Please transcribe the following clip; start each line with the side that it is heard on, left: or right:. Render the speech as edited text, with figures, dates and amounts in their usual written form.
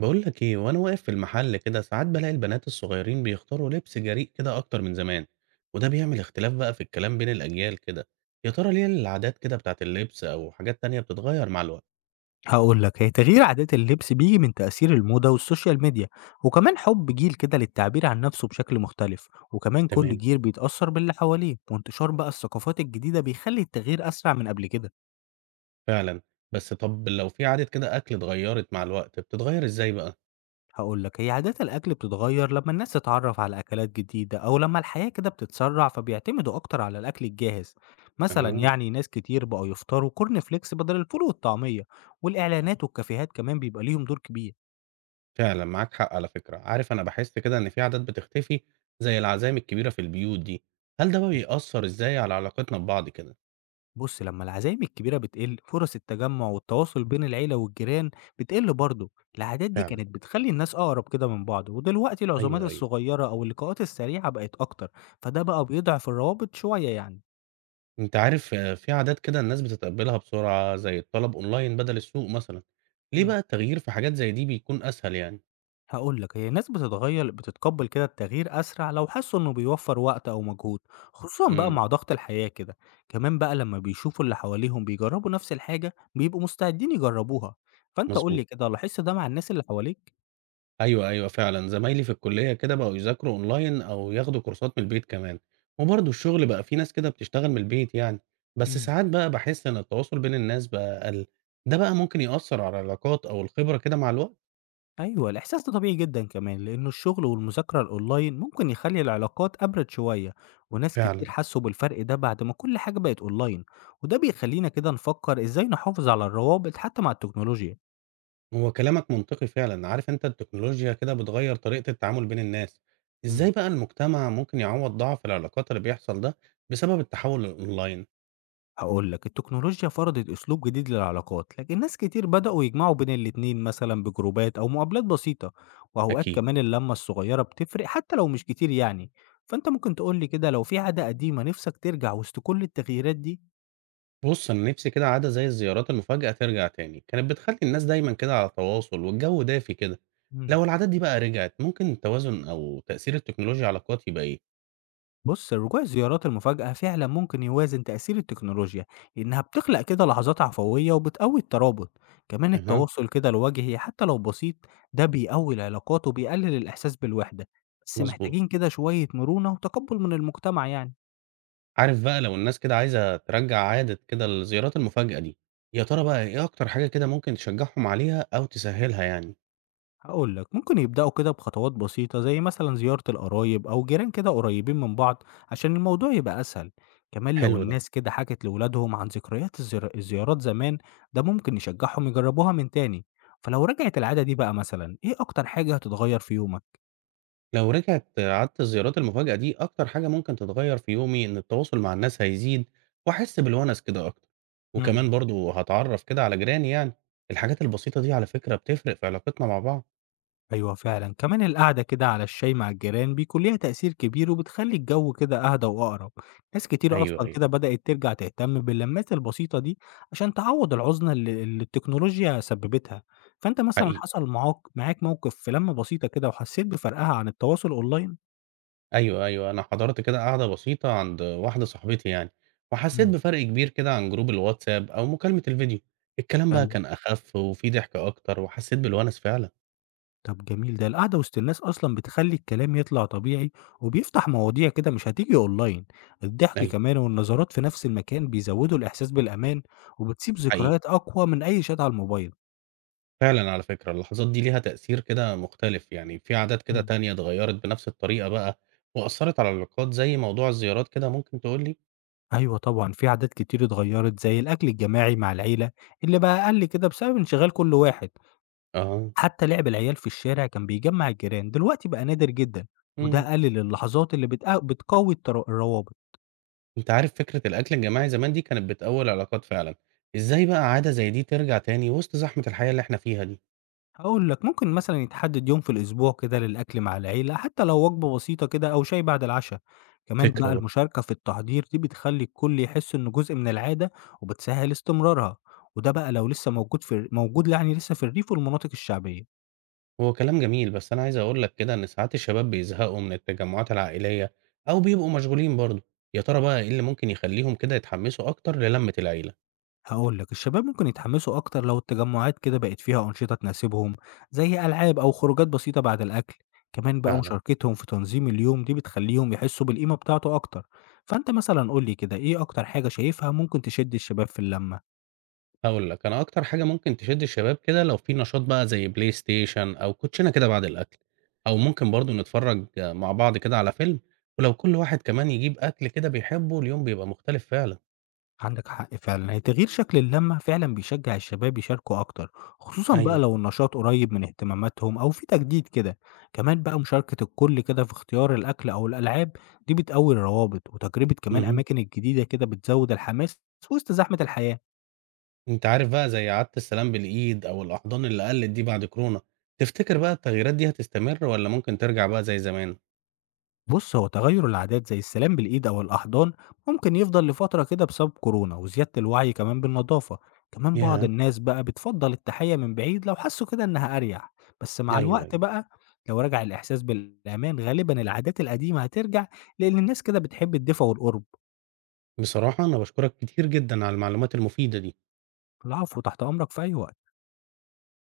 right: بقول لك ايه وانا واقف في المحل كده ساعات بلاقي البنات الصغيرين بيختاروا لبس جريء كده اكتر من زمان. وده بيعمل اختلاف بقى في الكلام بين الاجيال كده. يا ترى ليه العادات كده بتاعت اللبس او حاجات تانية بتتغير مع الوقت؟
left: هاقول لك، هي تغيير عادات اللبس بييجي من تأثير الموضة والسوشيال ميديا، وكمان حُب جيل كده للتعبير عن نفسه بشكل مختلف، وكمان كل
right: تمام.
left: جيل بيتأثّر باللي حواليه، وانتشار بقى الثقافات الجديدة بيخلّي التغيير أسرع من قبل كده.
right: فعلا. بس طب لو في عادة كده اكل اتغيرت مع الوقت بتتغير ازاي بقى؟
left: هاقول لك هي عادات الأكل بتتغيّر لمّا الناس تتعرّف على أكلات جديدة، أو لمّا الحياة كده بتتسرّع فبيعتمدوا أكتر على الأكل الجاهز، مثلًا
right: اها.
left: يعني ناس كتير بقوا يفطروا corn flakes بدل الفول والطعمية،
right: صح.
left: والإعلانات والكافيهات كمان بيبقى ليهم دور كبير.
right: فعلا معاك حق، على فكرة، عارف انا بحس كده ان في عادات بتختفي زي العزايم الكبيرة في البيوت دي. هل ده بقى بيأثر ازاي على علاقتنا ببعض كده؟
left: بص لما العزايم الكبيرة بتقل فرص التجمع والتواصل بين العيلة والجيران بتقل برضه، العادات دي
right: فعلا.
left: كانت بتخلي الناس أقرب كده من بعض، ودلوقتي العزومات
right: ايوه، ايوه.
left: الصغيرة أو اللقاءات السريعة بقت أكتر، فده بقى بيضعف الروابط شوية يعني.
right: أنت عارف في عادات كده الناس بتتقبلها بسرعة زي الطلب أونلاين بدل السوق مثلًا، ليه
left: مم.
right: بقى التغيير في حاجات زي دي بيكون أسهل يعني؟
left: هقول لك هي الناس بتتغير بتتقبل كده التغيير أسرع لو حسوا إنه بيوفر وقت أو مجهود، خصوصا بقى
right: إمم.
left: مع ضغط الحياة كده، كمان بقى لما بيشوفوا اللي حواليهم بيجربوا نفس الحاجة بيبقوا مستعدين يجربوها. فأنت قول
right: مضبوط.
left: لي كده لاحظت ده مع الناس اللي حواليك؟
right: أيوه، أيوه، فعلًا زمايلي في الكلية كده بقوا يذاكروا أونلاين أو ياخدوا كورسات من البيت كمان، وبرضه الشغل بقى في ناس كده بتشتغل من البيت يعني، بس
left: مم.
right: ساعات بقى باحس إن التواصل بين الناس بقى أقل، ده بقى ممكن يأثر على العلاقات أو الخبرة كده مع الوقت؟
left: أيوه، الإحساس ده طبيعي جدًا كمان، لإنه الشغل والمذاكرة الأونلاين ممكن يخلّي العلاقات أبرد شوية، وناس كتير
right: فعلًا.
left: حسّوا بالفرق ده بعد ما كل حاجة بقت أونلاين، وده بيخلّينا كده نفكّر إزاي نحافظ على الروابط حتى مع التكنولوجيا.
right: هو كلامك منطقي فعلا. عارف انت، التكنولوجيا كده بتغير طريقة التعامل بين الناس. ازاي
left: إمم.
right: بقى المجتمع ممكن يعوض ضعف العلاقات اللي بيحصل ده بسبب التحول الاونلاين؟
left: هاقول لك، التكنولوجيا فرضت أسلوب جديد للعلاقات، لكن ناس كتير بدأوا يجمعوا بين الاتنين مثلًا بجروبات أو مقابلات بسيطة، وأوقات
right: اكيد.
left: كمان اللمة الصغيرة بتفرق حتى لو مش كتير يعني. فأنت ممكن تقول لي كده لو في عادة قديمة نِفْسك ترجع وسط كل التغييرات دي؟
right: بص انا نفسي كده عادة زي الزيارات المفاجئة ترجع تاني، كانت بتخلي الناس دايما كده على تواصل والجو دافي كده.
left: إمم.
right: لو العادات دي بقى رجعت ممكن التوازن او تأثير التكنولوجيا على العلاقات يبقى ايه؟
left: بص رجوع الزيارات المفاجأة فعلا ممكن يوازن تأثير التكنولوجيا، لأنها بتخلق كده لحظات عفوية وبتقوي الترابط، كمان
right: اها.
left: التواصل كده الوجهي حتى لو بسيط ده بيقوي العلاقات وبيقلل الإحساس بالوحدة، بس
right: مظبوط.
left: محتاجين كده شوية مرونة وتقبل من المجتمع يعني.
right: عارف بقى، لو الناس كده عايزة ترجع عادة كده الزيارات المفاجئة دي، يا ترى بقى ايه اكتر حاجة كده ممكن تشجعهم عليها او تسهلها يعني؟
left: هقول لك ممكن يبدأوا كده بخطوات بسيطة زي مثلا زيارة القرايب أو جيران كده قريبين من بعض عشان الموضوع يبقى أسهل، كمان لو
right: حلو ده.
left: الناس كده حكت لولادهم عن ذكريات الزيارات زمان، ده ممكن يشجعهم يجربوها من تاني. فلو رجعت العادة دي بقى مثلا إيه أكتر حاجة هتتغير في يومك؟
right: لو رجعت عادة الزيارات المفاجأة دي، أكتر حاجة ممكن تتغيّر في يومي إن التواصل مع الناس هيزيد، وأحس بالونس كده أكتر،
left: مم.
right: وكمان برضه هاتعرّف كده على جيراني يعني. الحاجات البسيطة دي على فكرة بتفرق في علاقتنا مع بعض.
left: أيوه فعلًا، كمان القعدة كده على الشاي مع الجيران بيكون ليها تأثير كبير وبتخلّي الجو كده أهدى وأقرب، ناس كتير
right: أيوه،
left: أصلًا
right: أيوه.
left: كده بدأت ترجع تهتم باللمات البسيطة دي عشان تعوّض العُزلة اللي التكنولوجيا سبّبتها، فأنت مثلًا
right: حقيقي.
left: حصل معاك موقف في لمة بسيطة كده وحسّيت بفرقها عن التواصل أونلاين؟
right: أيوه، أيوه، أنا حضرت كده قعدة بسيطة عند واحدة صاحبتي يعني، وحسيت
left: إمم،
right: بفرق كبير كده عن جروب الواتساب أو مكالمة الفيديو، الكلام بقى
left: أيوه.
right: كان أخف وفيه ضحك أكتر وحسيت بالونس فعلًا.
left: طب جميل ده القعدة وسط الناس أصلًا بتخلّي الكلام يطلع طبيعي، وبيفتح مواضيع كده مش هتيجي أونلاين، الضحك
right: أيوه.
left: كمان والنظرات في نفس المكان بيزودوا الإحساس بالأمان، وبتسيب
right: حقيقي.
left: ذكريات أقوى من أي شات على الموبايل.
right: فعلًا على فكرة، اللحظات دي ليها تأثير كده مختلف، يعني في عادات كده
left: إمم.
right: تانية اتغيّرت بنفس الطريقة بقى وأثّرت على العلاقات زي موضوع الزيارات كده، ممكن تقول لي؟
left: أيوه طبعًا في عادات كتير اتغيّرت زي الأكل الجماعي مع العيلة اللي بقى أقل كده بسبب انشغال كل واحد،
right: آه.
left: حتى لعب العيال في الشارع كان بيجمّع الجيران دلوقتي بقى نادر جدًا،
right: إمم.
left: وده قلل اللحظات اللي بتقوي الروابط.
right: أنت عارف فكرة الأكل الجماعي زمان دي كانت بتقوي العلاقات فعلًا، إزاي بقى عادة زي دي ترجع تاني وسط زحمة الحياة اللي إحنا فيها دي؟
left: هاقول لك، ممكن مثلًا يتحدد يوم في الأسبوع كده للأكل مع العيلة، حتى لو وجبة بسيطة كده أو شاي بعد العشا. كمان
right: فكرة
left: بقى
right: برضه.
left: المشاركة في التحضير دي بتخلّي الكل يحس إنه جزء من العادة، وبتسهّل استمرارها، وده بقى لو لسه موجود يعني لسه في الريف والمناطق الشعبية.
right: هو كلام جميل، بس أنا عايز أقول لك كده إن ساعات الشباب بيزهقوا من التجمعات العائلية أو بيبقوا مشغولين برضه، يا ترى بقى إيه اللي ممكن يخلّيهم كده يتحمسوا أكتر للمة العيلة؟
left: هقول لك الشباب ممكن يتحمسوا أكتر لو التجمعات كده بقت فيها أنشطة تناسبهم زي ألعاب أو خروجات بسيطة بعد الأكل، كمان بقى
right: فعلًا.
left: مشاركتهم في تنظيم اليوم دي بتخليهم يحسوا بالقيمة بتاعته أكتر. فأنت مثلا قول لي كده إيه أكتر حاجة شايفها ممكن تشد الشباب في اللمة؟
right: هاقول لك، أنا أكتر حاجة ممكن تشد الشباب كده لو في نشاط بقى زي بلاي ستيشن أو كوتشينة كده بعد الأكل، أو ممكن برضه نتفرّج مع بعض كده على فيلم، ولو كل واحد كمان يجيب أكل كده بيحبه، اليوم بيبقى مختلف فعلًا.
left: عندك حق فعلا يعني تغيير شكل اللمة فعلا بيشجع الشباب يشاركوا أكتر، خصوصا بقى
right: أيوه.
left: لو النشاط قريب من اهتماماتهم أو في تجديد كده، كمان بقى مشاركة الكل كده في اختيار الأكل أو الألعاب دي بتقوي الروابط، وتجربة كمان
right: اهم.
left: أماكن الجديدة كده بتزود الحماس وسط زحمة الحياة.
right: أنت عارف بقى زي عادة السلام بالإيد أو الأحضان اللي قلّت دي بعد كورونا، تفتكر بقى التغييرات دي هتستمر والّا ممكن ترجع بقى زي زمان؟
left: بص هو تغير العادات زي السلام بالإيد أو الأحضان ممكن يفضل لفترة كده بسبب كورونا وزيادة الوعي كمان بالنظافة، كمان بعض
right: ياه!
left: الناس بقى بتفضل التحية من بعيد لو حسوا كده إنها أريح، بس مع
right: أيوه،
left: الوقت
right: أيوه.
left: بقى لو رجع الإحساس بالأمان غالبا العادات القديمة هترجع، لأن الناس كده بتحب الدفء والقرب.
right: بصراحة أنا باشكرك كتير جدًا على المعلومات المفيدة دي.
left: العفو تحت أمرك في أي وقت.